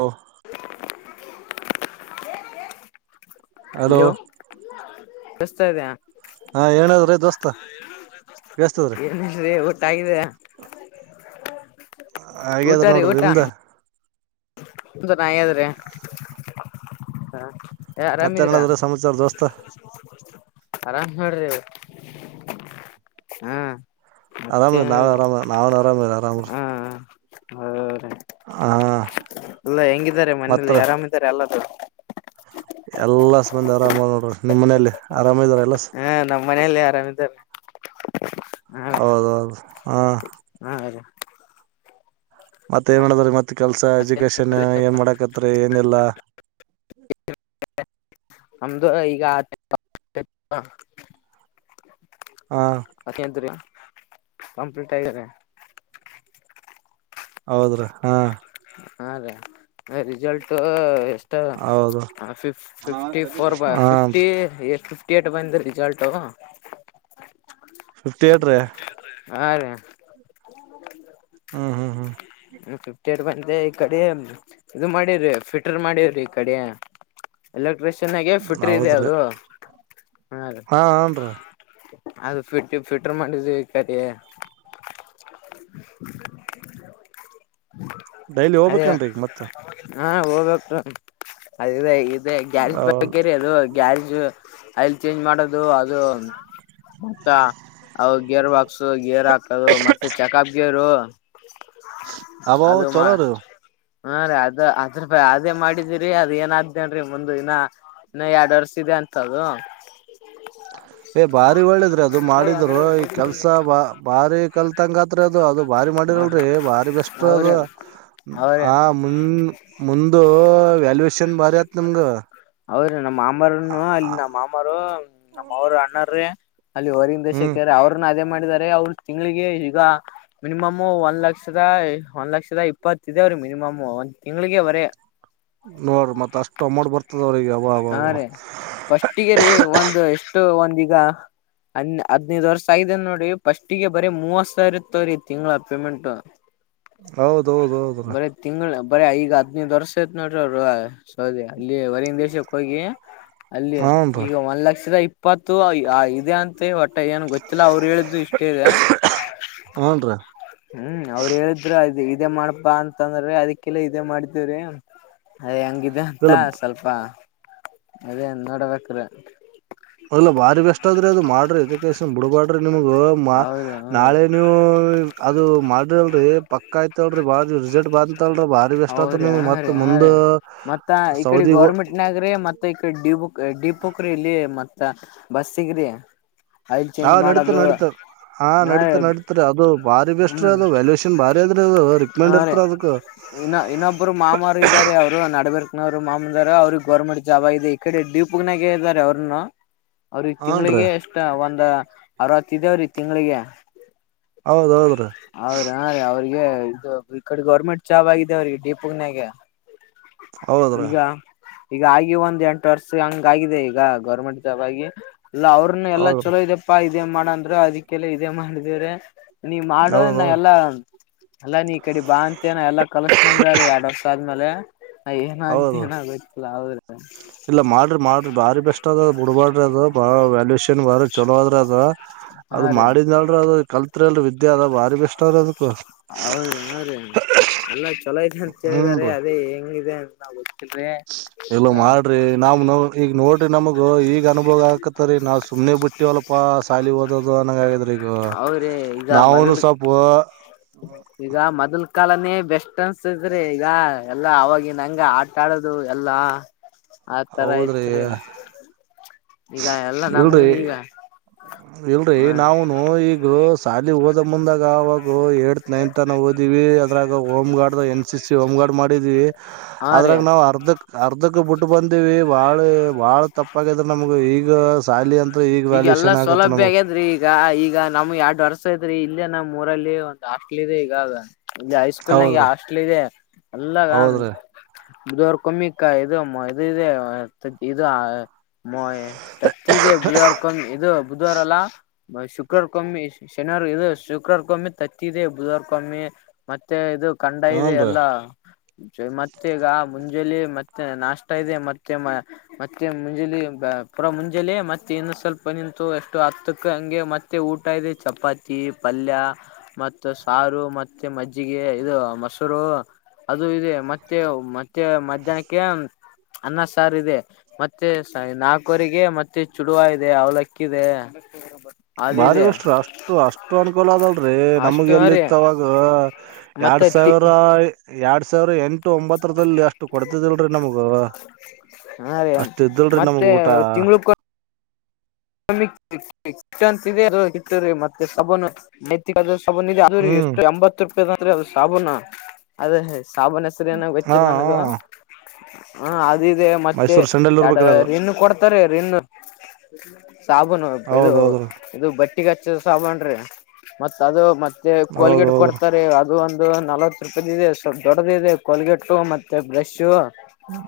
ಹ ಹಲೋ ಆಯೋ. [unintelligible] ತವ್ಯ ಹಾ, ಏನಾದ್ರಿ, ದೋಸ್ತ, ಕೆಲ್ಸಾದ್ರಿ, ಏನಿಲ್ರಿ ಊಟ ಆಗಿದೆ ಊಟ ಹಾಗಾದ್ರ ನೋಡ್ರಿ, ನಿಮ್ದ.. [inaudible] ಅಂದ್ರೆ, ನಾ, ಹೆಧುರಿ. [inaudible] ಹ್ಮ.. [inaudible] ಮತ್ತೆನಾದ್ರ, ಸಂಚಾರದ ದೋಸ್. [inaudible] ತ್ತ ಆರಾಮ್ ಮಾಡೋ್ರಿ ಹಾ ಆರಾಮೇ, ನಾವೇ ಮತ್ತೇನಿಲ್ಲ ಆರಾಮ ನಾವನ್ ಆರಾಮೇ ಆರಾಮ್ರ. [inaudible] ಹೌ, ರಾ. [inaudible] ಹಾ ಎಲ್ಲ ಹೆಂಗಿದ್ದಾರೆ ಮನೇಲಿ ಆರಾಮಿದ್ದಾರೆ ಎಲ್ಲದು ಎಲ್ಲ ಸ ಬಂದಿ ಆರಾಮ ನೋಡ್ರಿ ನಿಮ್ ಮನಲಿ ಆರಾಮ ಇದಾರ ಎಲ್ಲ ಹಾ, ನಮ್ಮ, ಮನೆಯಲ್ಲಿ ಆರಾಮಿದ್ದಾರೆ, ಹಾ. ಹೌದೌದು [unintelligible] ಹಾ. [unintelligible] ಹಾ ರೀ ಮತ್ತ ಏನ್ ಮಾಡದ್ರ ಮತ್ತ ಕೆಲ್ಸ ಎಜುಕೇಶನ್ ಏನ್ ಮಾಡಕತ್ರಿ ಏನಿಲ್ಲ ನಮ್ದು, ಈಗ. [unintelligible] ಹಾ ಮತ್ತೆ ಅಂತ್ರಿ. [inaudible] ಕಂಪ್ಲೀಟ್ ಆಗಿಯಾರೇ. [unintelligible] ಹೌದ್ರ, ಹಾ. [inaudible] ಹಾ, ರಿ, ರಿಸಲ್ಟ್. [inaudible] ಟ್ರ, ಹೌದು ಟ್ರಾಫಾ, ಫಿಫ್ಟಿ, ಫಿಫ್ಟಿಫುರ್ಬರ್, ಹಾ ಫಿಫ್ಟಿ. [unintelligible] ರಿಸಲ್ಟ್ ಬಂದಿದ್ದು ರಿಸಲ್ಟ್ ಫಿಫ್ಟಿ ಏಟ್ ರೆ ಹಾ ರೀ ಹ್ಮ್ ಹ್ಮ್ ಹ್ಮ್ ಫಿ ಫಿಫ್ಟಿ ಏಟ್ ಬಂದೆ ಈ ಕಡೆ ಅಂದು ಜುಮಾಡಿವ್ರಿ ಫಿಟರ್ ಮಾಡಿವ್ರಿ ಈ ಕಡೆ ಎಲ್ಲ ಪ್ರಿ ಚೆನ್ನಾಗೆ ಫುಟ್ರ ಇದೆ ಹೌದ್ರಿ ಅದು ಹಾ ಹನ್ದ್ರಿ ಅದು ಫಿಟ್ಟ ಫಿಟ್ರ ಮಾಡಿದ್ವಿ ಈ ಕಡೆ ಡೈಲಿ ಅದೇ ಹೋಗ್ಬೇಕೇನ್ರೀ ಈಗ ಮತ್ತ ಹಾ ಹೋಗ್ಬೇಕ ಅದಗೆ ಅ ಗ್ಯಾಸ್ ಹೌದ್ ಬಗ್ಗೆರೆ ಅದು ಗ್ಯಾಸ್. ಐಲ್ ಚೇಂಜ್ ಮಾಡೋದು ಅದು ಮತ್ತ ಅ ಗೇರ್ ಬಾಕ್ಸ್ ಗೇರ್ ಹಾಕೋದ ಅದು ಮತ್ತೆ ಚೆಕಪ್ ಗೇರು ಹ ಅಬ ಚಲೋ ರ ಹಾ ಅದ ಅದ್ರ ಅದೇ ಮಾಡಿದಿರಿ ಅದ ಏನಾದ್ದೇನ್ರೀ ಮುಂದ ಇನ್ನ ಇನ್ನ ಎರಡ್ ವರ್ಷ ಇದೆ ಅಂತ ಅದು. ಏ ಬಾರಿ ಒಳ್ಳದ್ರಿ ಅದು ಹ ಮಾಡಿದ್ರು ಈ ಕೆಲ್ಸ ಬಾ ಬಾರಿ ಕಲ್ತಂಗತ್ರಿ ಅದು ಅದು ಭಾರಿ ಮಾಡಿರಲ್ರರಿ ಬಾರಿ ಬೆಸ್ಟ್ ಅವ್ರೇ ಅದು ಅವ್ರೇ ಆ ಮುಂದ ಮುಂದ ವ್ಯಾಲ್ಯಯೇಶನ್ ಬಾರಿ ಆತ್ ನಿಮಗ ಅವ್ರ ನಮ್ಮ ಮಾಮಾರನು ಅಲ್ಲಿ ನಮ್ಮ ಮಾಮರು ನಮ್ಮ್ ಅವರು ಅಣ್ಣ್ರೇ ಅಲ್ಲಿ ರಿಂದ ಹ್ಮ್ ಶೆಕ್ಯಾರೆ ಅವ್ರನ್ನ ಅದೇ ಮಾಡಿ ಅವರು ತಿಂಗ್ಳಿಗೆ ಈಗ ಮಿನಿಮಮು ಒಂದ್ ಲಕ್ಷದ ಒಂದ್ ಲಕ್ಷದ ಇಪ್ಪತ್ತ ಇದೆ ಅವ್ರ ಮಿನಿಮಮ್ ಒಂದ್ ತಿಂಗಳಿಗೆ ಅವರೇ ನೋಡ್ರಿ ಮತ್ತ ಅಷ್ಟು ಅಮೌಂಟ್ ಬರ್ತದ ಅವ್ರಿಗೆ ಹಾ ಅವ ರೀ ಫಸ್ಟಿಗೆ ರೀ ಒಂದು ಎಷ್ಟು ಒಂಡು ಈಗ ಹದ್ನೈದು ವರ್ಷ ಆಗಿದೆನ ನೋಡಿ ಫಸ್ಟಿಗೆ ಬರೀ ಮೂವತ್ ಸಾವಿರ ಇರ್ತವ್ರೀ ತಿಂಗಳ ಪೇಮೆಂಟ್ ಹೌದೌದೌದ ಬರ ಈಗ ಹದ್ನೈದು ವರ್ಸ ಐತ್ ನೋಡ್ರ ಅವ್ರು ಅಲ್ಲಿ ಹೊರಗಿನ್ ದೇಶ [unintelligible] ಅಲ್ಲಿ ಹನ್ರಿ ಈಗ ಒಂದ್ ಲಕ್ಷದ ಇ ಇಪ್ಪತ್ತು ಇದೆ ಅಂತೆ ಒಟ್ಟ ಏನ್ ಗೊತ್ತಿಲ್ಲ ಅವ್ರು ಹೇಳಿದು ಇಷ್ಟೇ ಇದೆ ಹನ್ರಿ ಹ್ಮ್ ಅವ್ರ ಹೇಳಿದ್ರರು ಅದ ಇದೇ ಮಾಡ್ಪಾ ಅಂತಂದ್ರ ಅದಕ್ಕೆಲ್ಲ ಇದೇ ಮಾಡಿದೇವ್ರೀ ಅದ ಹೆಂಗ ಇದೆ ಅಂತ ಇಲ್ಲ ಸ್ವಲ್ಪ ಅದೇ ನೋಡಬೇಕ್ರಿ ಅದಲ್ಲ ಬಾರಿ ಬೆಸ್ಟ್ದ್ರಿ ಅದು ಮಾಡ್ರಿ ಎಜುಕೇಶನ್ ಬಿಡ್ಬಾಡ್ರಿ ನಿಮಗ ನಾಳೆ ನೀವು ಅದು ಮಾಡ್ರಿ ಅಲ್ರಿ ಪಕ್ಕ ಆಯ್ತಲ್ರಿ ಬಾಳ ರಿಸಲ್ಟ್ ಬಂತಲ್ರಿ ಬಾರಿ [unintelligible] ಬೆಸ್ಟ್ ಆತ್ ಹೌದ್ರೀ ನಿಮ್ ಹಾ ಮತ್ ರೀ ಹಾ ಮುಂದ ರೀ ಮತ್ತ ಈ ಸೌದಿಗ ಗೌರ್ಮೆಂಟ್ನಗ್ರಿ ಮತ್ತ ಈಡೆ ಡಿಬುಕ್ ಡಿಪುಕ ಇಲ್ಲಿ ಮತ್ ಬಸ್ ಸಿಗ್ರಿಯಾ ಹಾ ನಡೀತ ನಡತ ಹಾ ನಡೀತ ನಡತ್ರಿ ಅದು ಬಾರಿ ಬೆಸ್ಟ್ ಹ್ಮ್ ವ್ಯಾಲ್ಯಷನ್ ಭಾರಿ ಅದ್ರ ಅದು ಹಾ ರಿಕ್ಮಂಡ್ ರೀ ಇರ್ತ ಅದಕ್ ಇನ್ನ ಮೂವರು ಮಾಮನಾರ ಅವ್ರಿಗೆ ಗೌರ್ಮೆಂಟ್ ಜಾಬ್ ಆಗಿದೆ ಈ ಕಡೆ ಡಿಪುಗ್ನಾಗ ಇದಾರೆ ಅವ್ರನು ಅವ್ರಿಗೆ ಈ ಹನ್ರಿ ತಿಂಳಿಗೆ ಎಷ್ಟ ಒಂದ ಅರವತ್ ಇದೇವ್ರೀ ತಿಂಗಳಿಗೆ ಹೌದೌದ್ರೀ ಅವ್ರ ಅವ್ರಿಗೆ ಇದು ಈ ಕಡೆ ಗೋರ್ಮೆಂಟ್ ಜಾಬ್ ಆಗಿದೆ ಅವ್ರಿಗೆ ಡಿಪುಗನ್ಯಾಗ ಹೌದ್ರಾ ಈಗ ಆಗಿ ಒಂದ್ ಎಂಟು ವರ್ಷ ಹಂಗ ಆಗಿದೆ ಈಗ ಗೌರ್ಮೆಂಟ್ ಜಾಬ್ ಆಗಿ ಅಲ್ಲ ಅವ್ರನ್ನ ಎಲ್ಲ ಹೌದ್ರಿ ಚಲೋ ಇದಪ್ಪಾ ಇದೇ ಮಾಡಂದ್ರರು ಅದಕ್ಕೆಲ್ಲ ಇದೇ ಮಾಡಿದೇವ್ರಿ ನೀ ಹೌದ್ರಿ ಮಾಡೋ ನಾ ಹೌದೌದ್ ಎಲ್ಲಾ ಎಲ್ಲಾ ನೀ ಈ ಕಡೆ ಬಾ ಅಂತ ನನ್ ಎಲ್ಲಾ ಕಲಸ್ತಂದೀ ಎರಡ್ ವರ್ಷ ಆದ್ಮೇಲೆ ನಾ ಏನ ಆಗ್ತಿ ಹೌದು ಏನ ಗೊತ್ತಿಲ್ಲ ಹೌದ್ರಿ [inaudible] ಇಲ್ಲ ಮಾಡ್ರಿ ಮಾಡ್ರಿ ಬಾರಿ ಬೆಸ್ ಆದ ಬಿಡ್ಬಾಡ್ರಿ [unintelligible] ವಲ್ಯೂಷನ್ ಬಾರಿ ಚಲೋ ಅದ್ರೆ ಅದ ಹಾ ಅದು ರೀ ಮಾಡಿದ ಅಲ್ ಅದು ಕಲ್ತ್ರಿ ಅಲ್ ಅ ಅದ ಬಾರಿ ಬೆಸ್ಟ್ ದ ಅದು ಹೌದನೋರ್ ರಿ ಎಲ್ಲ ಚಲೋ ಇದೆ ಅಂತೇಳಿದಾರೆ ಅದೇ ಹೆಂಗಿದೆ [inaudible] ಎಲ್ಲೋ ಮಾಡ್ರಿ ನಾವ್ ನ ಈಗ ನೋಡ್ರಿ ನಮಗು ಈಗ ಅನುಭವ ಆಕತ್ತರಿ ನಾವ್ ಸುಮ್ನೆ ಬಿಟ್ಟಿ ಹೊಲ್ಪ ಸಾಲಿ ಓದದು ಅನಂಗ ಆಗಿದ್ರಿ ಈಗ ಅವ್ರಿ ಈಗ ನಾವನು ಮೊದಲ್ ಸ್ವಪ ಈಗ ಮೊದಲ್ಕ್ ಕಾಲಾನೇ ಬೆಸ್ಟ್ ಅನ್ಸತತ್ರಿ ಈಗ ಎಲ್ಲಾ ಅವವಾಗಿ ನಂಗ ಆಟ ಆಡದು ಎಲ್ಲಾ ಆತರ ಹೌದ್ರಿ ಐತ್ ರೀ ಈಗ ಎಲ್ಲ ನಮ್ಗನ ಈಗ ಇಲ್ರರಿ ಹ ನಾನು ಈಗ್ ದು ಶಾಲಿ ಹೋದ ಮುಂದಾಗ್ ನವಗ ಏ ನೈನ್ತ್ ಓದಿವವಿ ಅದ್ರಾಗ home guard N C C home guard ಮಾಡಿದೀವಿ ಅದ್ರಾಗ ನಾವು ಅರ್ಧಕ್ ಅರ್ಧಕ್ ಬಿಟ್ಟ ತಪ್ಪಾಗಿದ್ರ ನಮ್ಗ ಈಗ ಸಾಲಿ ಅಂತ ಈಗ ಈಗಲ್ಲಾ ವ್ಯಾಲ್ಯೂಷನ್ ಆಗತ್ತ ಸೌಲಭ್ಯ ನಮಗ್ ಆಗ್ಯದ್ರಿ ಈಗ ಈಗ ನಮ್ ಎರಡು ವರ್ಸ ಐ್ರ ಇಲ್ಲೇ ನಮ್ ಮೂರಲ್ಲಿ ಒಂದು ಅಸ್ಟೇಲಿ ಇದೆ ಈಗಾಗ ಇ ಹೈಸ್ಕೂಲ್ ನಾಗ ಹೌದ್ರಿ ಹಾಸ್ಟೆಲ್ ಇದೆ ಅಲ್ಲಗ ಹೌದ್ರಿ ಇದವರ್ ಕಮ್ಮಿಕ್ಕ ಇದು ಇದುಇದೆ ಇದು ಮೊಯ್ ತತ್ತದೇ ಬುಧವಾರಕ ಒಂದ್ ಇದು ಬುಧವಾರ ಎಲ್ಲಾ ಮ ಶುಕ್ರವಾರ ಕಮ್ಮಿ ಶನಿವಾರ ಇದು ಶ ಕುಕ್ರರ್ ಕಮ್ಮಿ ತತ್ತಿದೆ ಬುದವರ್ ಕಮ್ಮಿ ಮತ್ತೆ ಇದು ಕಂಡ ಇದೆ ಹನ್ರಿ ಎಲ್ಲಾ ಮತ್ತೆ ಈಗ ಮುಂಜಾನೆ ಮತ್ತೆ ನಾಷ್ಟ ಇದೆ ಮತ್ತೆ ಮತ್ತೆ ಮುಂಜಲಿ ಪುರಾ ಮುಂಜಳೆ ಮತ್ತೆ ಇನ್ನ ಸ್ವಲ್ಪ ನಿಂತು ಎಷ್ಟು ಹತ್ತಕ್ಕ ಹಂಗೆ ಮತ್ತೆ ಊಟ ಇದೆ ಚಪಾತಿ ಪಲ್ಯ ಮತ್ತ ಸಾರು ಮತ್ತೆ ಮಜ್ಜಿಗೆ ಇದು ಮೊಸರು ಅದು ಇದೆ ಮತ್ತೆ ಮತ್ತೆ ಮಧ್ಯಾಹ್ನಕ್ಕೆ ಅನ್ನ ಸಾರು ಇದೆ ಮತ್ತೆ ನಾಲ್ಕವರಿಗೆ ಮತ್ತೆ ಚುಡುವ ಇದೆ ಅವ್ಲಕ್ಕ ಇದೆ ಭಾರಿ ಅದಿದೆ ಬಷ್ಟ್ರ ಅಷ್ಟು ಅಷ್ಟು ಅನುಕ [unintelligible] ನಮಗೆ ಅಷ್ಟು ರೀ ಎಲ್ಲಿತ್ತಾವಾಗ ಎರಡ್ ಮತ್ತೆ ಸಾವಿರ ಎಡ್ ಸವಿರ್ ಎಂ ಎಟ್ಟು ಒಂಬತ್ತರದಲ್ಲಿ ಅಷ್ಟು ಕೊಡ್ತಿದ್ದಿಲ್ರರಿ ನಮಗ ಹಾ ರೀ ಅಷ್ಟ ಇದ್ದಲ್ರಿ ನಮಗ ಮತ್ತೆ ಊಟ ತಿಂಗಳಕ್ಕ [unintelligible] ಮತ್ತೆ ಸಭನು ನೈತ್ತ [unintelligible] ಹ್ಮ್ ಎಷ್ಟು ಎಂಬತ್ತು ದ್ರೆ ಅದು ಸಾಬುನ ಅದೇ ಸಾಬುನ ಹೆಸರೆನ ಹಾ ಗೊತ್ತಿಲ್ ನನಗ ಹಾ ಅ ಅ ಇದೆ ಮತ್ತೆ ಮೈಸೂರ್ ಸಂಡಲ್ ಎರ ಇರ್ಬೇಕ್ರಿ ಅದು ರಿನ್ ಕೊಡ್ತಾರೆ ರಿನ್ ಸಾಬೂನು ಇದು ಹೌದ್ ಹೌದ್ರಿ ಇದು ಬಟ್ ಬಟ್ಟಿಗೆಚ್ಚ ಸಾಬನ್ ರೀ ಮತ್ತ ಅದು ಮ ಮತ್ತೆ ಹೌದ್ ಕೋಲ್ಗಟ್ ಹೌದ್ರಿ ಕೊಡ್ತಾರೆ ಅದು ಒಂದು ಇದು ನಲವತ್ ರೂಪಾಯ ಇದೆ ಸ್ವಲ್ಪ ದೊಡ್ಡದ ಇದೆ ಕೊಲ್ಗಟ್ಟು ಮತ್ತೆ ಬ್ರಷ್ ಹ್ಮ್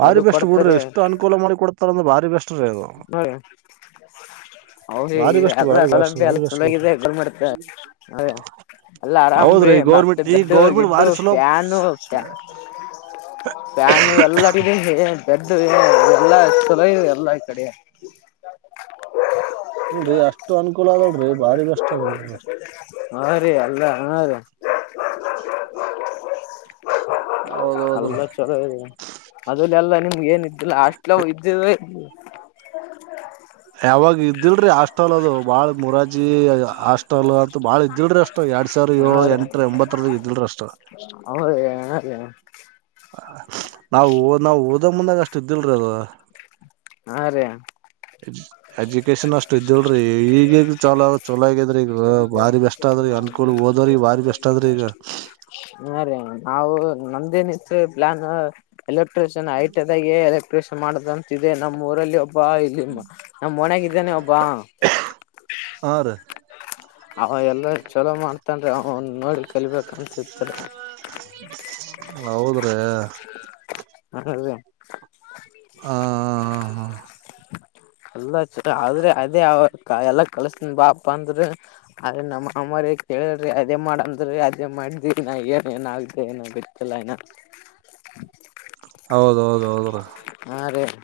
ಬಾರಿ ಅದು ಬೆಸ್ಟ್ ಬಿಡ್ರಿ ಕೊಡ್ತಾರೆ ಎಷ್ಟು ಅನುಕೂಲ ಮಾಡಿ ಕೊಡ ಬಾರಿ ಬೆಸ್ಟ್ ರೀ ಅದು ಬಾರಿ ಈಗ ಸೌಲಭ್ಯ ಎಲ್ಲ ಫ್ಯಾನು ಹಿಂಗ ಬೆಸ್ಟ್ ಎಲ್ಲ ಬಾರಿ ಬೆಸ್ಟ್ ಸೌಲಭ್ಯ ಬಾರಿ ಬೆಸ್ಟ್ ಬಿಡ್ರಿ ಚನಾಗಿದೆ ರೀ ಗವರ್ನಮೆಂಟ್ ಎಲ್ಲ ಆರಾಮ್ರಿ ಹೌದ್ರಿ ಮತ್ತೆ ಗೌರ್ಮೆಂಟ್ ಈ ಬೆಡ್ ಗೌರ್ಮೆಂಟ್ ಗಿಡ್ಡು ಬಾರಿ ಚಲೋ ಫ್ಯಾನು ಎಲ್ಲ ಬಿರೆ ಹೇಳಿದೆ [inaudible] ಬೆಡ್ ರೀ ಎಲ್ಲ ಚೊಲೋ ಅದ ಎಲ್ಲ ಕಡೆ ಇಲ್ರಿ ಅಷ್ಟು ಅನುಕೂಲ ಅದ ಅಲ್ರಿ ಬಾರಿ ಬೆಸ್ಟ್ ಅದ ಬಿಡ್ರಿ ಹಾ ರೀ ಅಲ್ಲ ಹಾ ರ [inaudible] ಹೌದೌದ್ರೀ ಅಲ್ಲ ಚಲೋ ಇದೆ ಅದ ಎಲ್ಲ ನಿಮ್ಗೆ ಏನ ಇಲ್ಲ ಹಾಸ್ಟೆಲ್ ಅವು ಇದ್ದಿವೆ ಇಲ್ರಿ ಅಷ್ಟ ಅಲ್ ಅದು ಬಾಳ ಮುರಾಜ್ ಜಿ ಹಾಸ್ಟೆಲ್ ಅಂತ ಬಾಳ ಇದ್ದಿಲ್ರಿ ಅಷ್ಟ್ ಎರಡ್ ಸಾವಿರ ಏಳು ಹಾ ರೀ ಎಂಟರ ಒಂಬತಾರಾಗ ಇದ್ದಿಲ್ರಿ ಅಷ್ಟ ಹ ನಾವು ನಾವು ಓದ ಮುಂದಾ ಅಷ್ಟ ಇದ್ದಿಲ್ರಿ ಅದು ಹಾ ರೀ ಹ್ಮ ಚಲೋ ಚಲೋ ಆಗಿದ್ರಿ ಈಗ ಬಾರಿ ಬೆಸ್ಟ್ ಆದ್ರಿ ಅನ್ಕೂಲ್ ಓದೋ್ರಿಗೆ ಬಾರಿ ಬೆಸ್ಟ್ ಆದ್ರಿ ಈಗ ಹಾ ರೀ ನಾವು ನಂದೇನ ಸೇಬ್ಲಾನ [unintelligible] electrician I T I press ಮಾಡಿದಂತಿದೇ ನಮ್ಮ ಊರಲ್ಲಿ ಬಾ ಇಲ್ಲಿಮ್ಮ ನಮ್ಮ ಓಣ್ಯಗ ಇದ್ದಾನ ಒಬ್ಬ. ಹಾ ರೀ ಅವ ಎಲ್ಲಾ ಚಲೋ ಮಾಡ್ತಾ ಇತ್ತಂದ್ರೆ ಅವ ನೋಡಿ ಕಲಿಬೇಕು ಅನ್ಸತ ರೀ ಹೌದ್ರೀ ಹ [inaudible] ಹ್ ಹಾ ಹಾ ಹಾ ಅಲ್ಲ ಆದ್ರೆ ಅದೇ ಅವರ್ ಎಲ್ಲಾ ಕಲ್ಸನ್ ಬಾಪ ಅಂದ್ರ ಅ್ರ ನಮ್ಮ ಅಮ್ಮರಿ ಕೇಳ್ರಿ ಅದೇ ಮಾಡಂದ್ರಿ ಅದೇ ಮಾಡ್ದಿ ನ ಏನ್ ಏನ್ ಆಗದೆ ಏನ ಬಿತ್ತಲ್ಲ ಇನ್ನ. ಹೌದೌದ ಹೌದ್ರಿ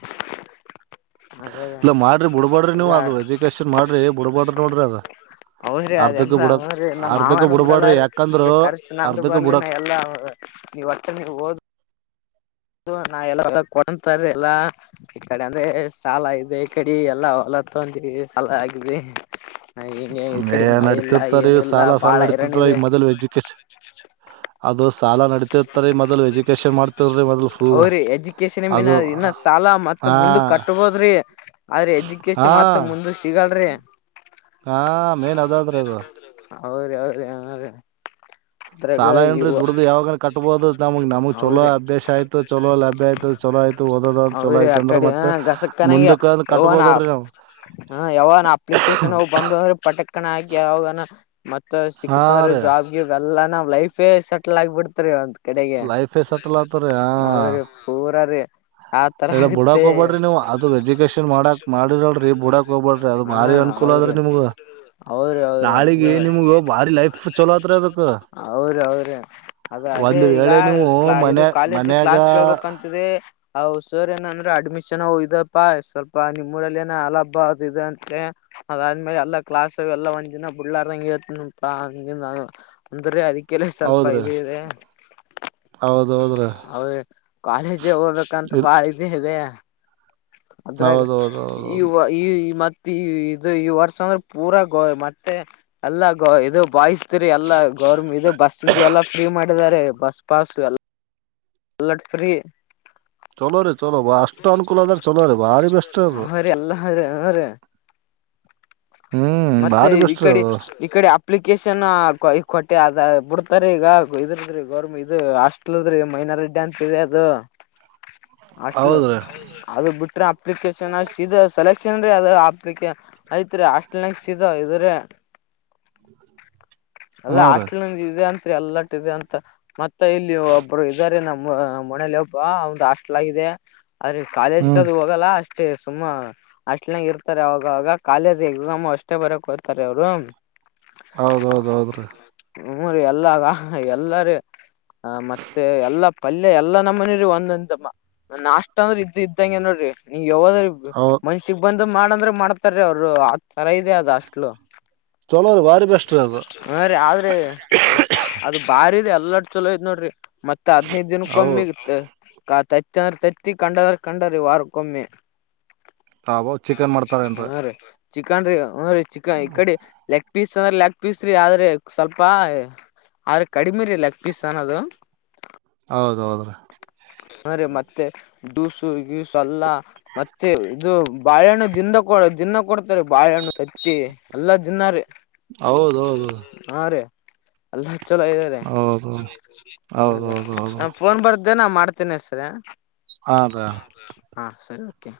[inaudible] [unintelligible] ಮಾಡ್ರಿ ಬಿಡ್ಬಾಡ್ರಿ ನೀವು ಅದು ಎಜುಕೇಶನ್ ಮಾಡ್ರಿ ಬಿಡ್ಬಾಡ್ರಿ ನೋಡ್ರಿ ಅದ ಹೌದ್ರಿ ಅರ್ಧಕ್ಕ ಅದೆಲ್ಲ ಬಿಡಕ್ ಅವ್ರ ನಮ್ಮ್ ಅರ್ಧಕ್ಕ ಮಾವನ ಬಿಡ್ಬ್ಯಾಡ್ರಿ ಯಾಕಂದ್ರ ಬಿಡಲ್ಲಾರೀ ಖರ್ಚು ನಂದು ಅರ್ಧಕ್ಕ ಬರ್ಲಿನ ಬಿಡಕ್ ಎಲ್ಲೂ ನೀವ್ ಒಟ್ಟ ನೀವು ಹಓದು. ಅದು ನಾವು ಎಲ್ಲಾ ಕೊಡಂತಾರ ಎಲ್ಲಾ ಈ ಕಡೆ ಅಂದ್ರೆ ಸಾಲ ಇದೆ ಕಡೆ ಎಲ್ಲಾ ಹೊಲ ತಂದ ಸಾಲ ಆಗಿದೆ. ಹಿಂಗೆ ಈ ಏ ಕಡೆ ಮಳೆ ಇಲ್ಲ ನಡತಿರ್ತಾರೀ ಏನು ಇಲ್ಲ ಸಾಲ ಸಾಲ ಬಾಳ ಹೈರಾಣ ನಡತಿರ್ತಾರ ಈ ಇದೆ ಮೊದಲ್ ಎಜುಕೇಶನ್. ಅದು ಸಾಲ ನಡತಿರ್ತಾರ ಈ ಮೊದಲ್ ಎಜುಕೇಶನ್ ಮಾಡ್ತವ್ರಿ ಮೊದಲ್ ಫುಲ್ ಅವ್ರಿ ಎಜುಕೇಶನ್ ಮೀನ್ ಅದು ಇನ್ನ ಸಾಲ ಮತ್ತ್ ಹಾ ಮುಂದ್ ಕಟ್ಬೋದ್ರಿ ಆದ್ರ ಹಾ ಎಜುಕೇಶನ್ ಮತ್ ಮುಂದಕ್ ಸಿಗಲ್ರಿ. ಹಾ ಮೇನ್ ಅದಾದ್ರೆ ಅದು. ಹೌದು ಹೌದ್ ರಿ ಹಾ ರಿ ಸಾಲ ಏನ್ರೀ ದುಡಿದ್ದು ಯಾವಾಗ್ ಹೌದ್ರ ಆಯ್ತು ಚಲೋ ಲಭ್ಯ ಆಯ್ತು ಚಲೋ ಆಯ್ತು ಓದೋದ ಚಲೋ ಹೌದ್ರಿ ಆಯ್ತು ಆ ಅಂದ್ರ ಕಡೆ ಹ ಮತ್ ಗಸ ಕನ ಮುಂದಕ್ಕ ಯಾವ ಕಟ್ಬೋದಲ್ರಿ ನಾವ್ ಹ ಯಾವನಾ ಅಪ್ಲಿಕೇಶನ್ ಬಂದಂದ್ರೆ ಪಟಕ್ ಕಣ ಹಾಕಿ ಯಾವಾಗನ ಮತ್ತ ಹಾ ಸಿಕ್ತ್ಂದ್ರೆ ರೀ ಜಾಬ್ಗೆ ಇಲ್ಲ. ಎಲ್ಲಾ ನಾವ್ ಲೈಫೇ ಸೆಟಲ್ ಆಗ್ಬಿಡ್ತು [unintelligible] ಕಡೆಗೆ ಲೈಫೇ ಸೆಟಲ್ ಆತರಿ ಹಾ ಹೌದ್ರೀ ಪೂರ್ ರೀ ಆತರ ಎಲ್ಲ ಬುಡಾಕ್ ಆಗುತ್ತೆ ಹೋಗ್ಬ್ಯಾಡ್ರಿ ನೀವು ಅದು ಎಜುಕೇಶನ್ ಮಾಡಾಕ್ ಮಾಡಿರಲ್ರಿ ಬುಡಾಕ್ ಹೋಗ್ಬ್ಯಾಡ್ರಿ ಅದು ಹ ಭಾರಿ ಅನುಕೂಲ ಹೌದ್ರಿ ಅದ್ರಿ ನಿಮ್ಗ ಹೌದ್ರಿ ಹೌದ್ರಿ ನಾಳಿಗಿ ನಿಮ್ಗ ಭಾರಿ ಲೈಫ್ ಚಲೋ ಆತ್ರಿ ಅದಕ್ಕ ಹೌದ್ರಿ ಅದ ಅದೇ ಒಂದ್ ಈಗ್ ವೇಳೆ ನೀವು ಇ ಮನ್ಯ ಕಾಲೇಜ್ ಮನ್ಯಾಗ ಕ್ಲಾಸ್ ಕೇಳಬೇಕು ಅಂತಿದೆ ಸರ್ ಏನಂದ್ರೆ ಅಡ್ಮಿಷನ್ ಇದಪ್ಪಾ ಸ್ವಲ್ಪ ನಿಮ್ಮ ಊರಲ್ಲಿ ಏನು ಅಲಾಭ ಅದು ಇದೆ ಅಂತೆ ಅದಾದ್ಮೇಲೆ ಎಲ್ಲ ಕ್ಲಾಸ್ವು ಎಲ್ಲ ಒಂದ್ ಬಿಡ್ಲಾರ ಹಂಗತ್ತಪಾ ಹ ಅಂದ್ರ ಅದಕ್ಕೆ. ಕೆಲಸ ಸ್ವಲ್ಪ ಹೌದ್ರಿ ಇದ್ ದೆ ಹೌದೌದ್ರಿ ಅವರಿಗೆ ಕಾಲೇಜಿಗೆ ಹೋಗ್ಬೇಕಂತ ಇಲ್ ಬಾಳ ಇದ್ದೇ ಇದೆ ಅದ್ರಾಗ ಹೌದೌದೌದು ಈ ಈ ಮತ್ತ್ ಇದು ಈ ವರ್ಷ ಅಂದ್ರೆ ಪೂರಾ ಗೋ ಮತ್ತೆ ಎಲ್ಲಾ ಇದು ಮತ್ತೆ ಬಾಯ್ಸ್. ಎಲ್ಲಾ ಗೌರ್ ಇದು ಬಸ್ ಎಲ್ಲಾ ಫ್ರೀ ಮಾಡಿ. ಮಾಡಿದ್ದಾರೆ ಬಸ್ ಪಾಸ್ ಎಲ್ಲ [inaudible] ಚಲೋ ರೀ ಚಲೋ ಅಷ್ಟ್ ಅನುಕೂಲ ಅದ್ರ ಚಲೋ ರೀ ಭಾರಿ ಬೆಸ್ಟ್ ಅದು ಹ ರೀ ಎಲ್ಲಾ ಹರೀ ಹ್ಮ್ ಮತ್ತೆ ಭಾರಿ ಈ ಬೆಸ್ಟ್ ರೀ ಕಡೆ ಅದು ಈ ಕಡೆ ಅಪ್ಲಿಕೇಶನ್ ಕೊಟ್ಟೆ ಅದ ಬಿಡ್ ರೀ ಈಗ ಇದ್ರದ್ರಿ ಗೌರ್ಮ ಇ ಹಾಸ್ಟೆಲ್ದ್ರಿ ಮೈನಾರಿಟಿ ಅಂತ ಇದೆ ಅದು ಹಾಸ್ಟೆಲ್ ಹೌದ್ರಿ ಅದು ಬಿಟ್ರೆ ಅಪ್ಲಿಕೇಶನ್ ಅಷ್ಟ ಇದು ಸೆಲೆಕ್ಷನ್ ಅದ ಅಪ್ಲಿಕೇಶನ್ ಐತ್ರೀ ಅಷ್ಟ ಇದ್ರ ಅಲ್ಲ ಹ್ಮ್ ರೀ ಹಾಸ್ಟೆಲನ್ ಇದೆ ಎಂತ ಎಲ್ಲಟ್ಟ ಇದೆ ಅಂತ ಮತ್ತೆ ಇಲ್ಲಿ ಒಬ್ಬರು ಇದ್ದಾರೆ ನಮ್ಮ ನಮ್ಮ್ ಮನೇಲಿ ಒಬ್ಬ ಅವಂದ ಹಾಸ್ಟಲ್ ಆಗಿದೆ. ಆದ್ರ ಕಾಲೇಜ್ ಹ್ಮ್ ಕದು ಹೋಗಲ್ಲ ಅಷ್ಟ ಅಷ್ಟೇ ಸುಮ್ಮ ಹಾಸ್ಟೆಲ್ನಾಗ್ ಇರ್ತಾರೆ ಅವಾಗವಾಗ ಕಾಲೇಜ್ ಎಕ್ಸಾಮ್ ಅಷ್ಟೇ ಬರ್ಯಾಕ್ ಹೊತ್ತಾರಿ ಅವ್ರು. ಹೌದೌದೌದ್ರೀ. ಹೂಂ ರಿ ಎಲ್ಲಾ ಎಲ್ಲಾರೀ ಆ ಮತ್ತೆ ಎಲ್ಲಾ ಪಲ್ಯ ಎಲ್ಲಾ ನಮ್ಮನರಿ ಒಂದಂತಮ್ಮ ನಾಷ್ಟ ಅಂದ್ರೆ ಇದ್ದ ಇದ್ದಂಗೆ ನೋಡ್ರಿ. ಯಾವದರಿ ಹೌ ಮನ್ಸಿಗ ಬಂತ್ ಇದು ಮಾಡ ಅಂದ್ರೆ ಮಾಡ್ತಾರೀ ಅವ್ರು ಆದ್ ತರ ಇದೆ ಅದು ಹಾಸ್ಟ್ಲು ಚಲೋ ರೀ ಭಾರಿ ಬೆಸ್ಟ್ ರೀ ಅದು ಹ ರೀ ಆದ್ರೆ ಅದು ಬಾರಿದೆ ಅಲ್ಲ ಎಲ್ಲಡ್ ಚಲೋ ಐತ ನೋಡ್ರಿ. ಮತ್ತತ್ ಹದ್ನೈದು ದಿನಕೊಮ್ಮೆ ಹೌದ್ ಇರ್ತ್ತ ಕತಾಯ ತತ್ತಿ ಅಂದ್ರ ತತ್ತಿ ರಿ ಕಂಡ ಅಂದ್ರ ಕಂಡರೆ ವಾರಕೊಮ್ಮೆ. ತಾವೋ ಚಿಕನ್ ಮಾಡ್ತಾರ ಏನ್ರ? ಚಿಕನ್ ರೀ ಹುಂ ರಿ ಚಿಕ್ಕಾ ಇ ಕಡೆ ಎಕ್ ಪೀಸ್ ಅಂದ್ರೆ ಲೆಗ್ ಪೀಸ್ ರೀ ಆದ್ರೆ ಸ್ವಲ್ಪ ಆದ್ರೆ ಕಡಿಮೆ ರೀ ಲೆಗ್ ಪೀಸ್ ಅನ್ನೋದು. ಹೌದ ಹೌದ್ರ ಮತ್ತೆ ಡ್ಯೂಸು ಗ್ಯಸ ಎಲ್ಲಾ ಮತ್ತೆ ಇದು ಬಾಳೆಹಣ್ಣು ದಿಂದ ದಿನ್ನ ಕೊ ಕೊಡ್ತಾರೆ ಬಾಳೆಹಣ್ಣು ತತ್ತಿ ಎಲ್ಲ ದಿನ್ನ ರಿ. ಹೌದೌದದ ಅಲ್ಲ. ಚಲೋ ಇದೇರಿ ಹ ಹೌದೌದು ಹೌದು ರಿ ಫೋನ್ ಬರ್ ಇದೇ ನಾ ಮಾಡ್ತೇನೆ ಸರ್ ಹಾಂ ರ ಹಾ ಸರಿ ಕ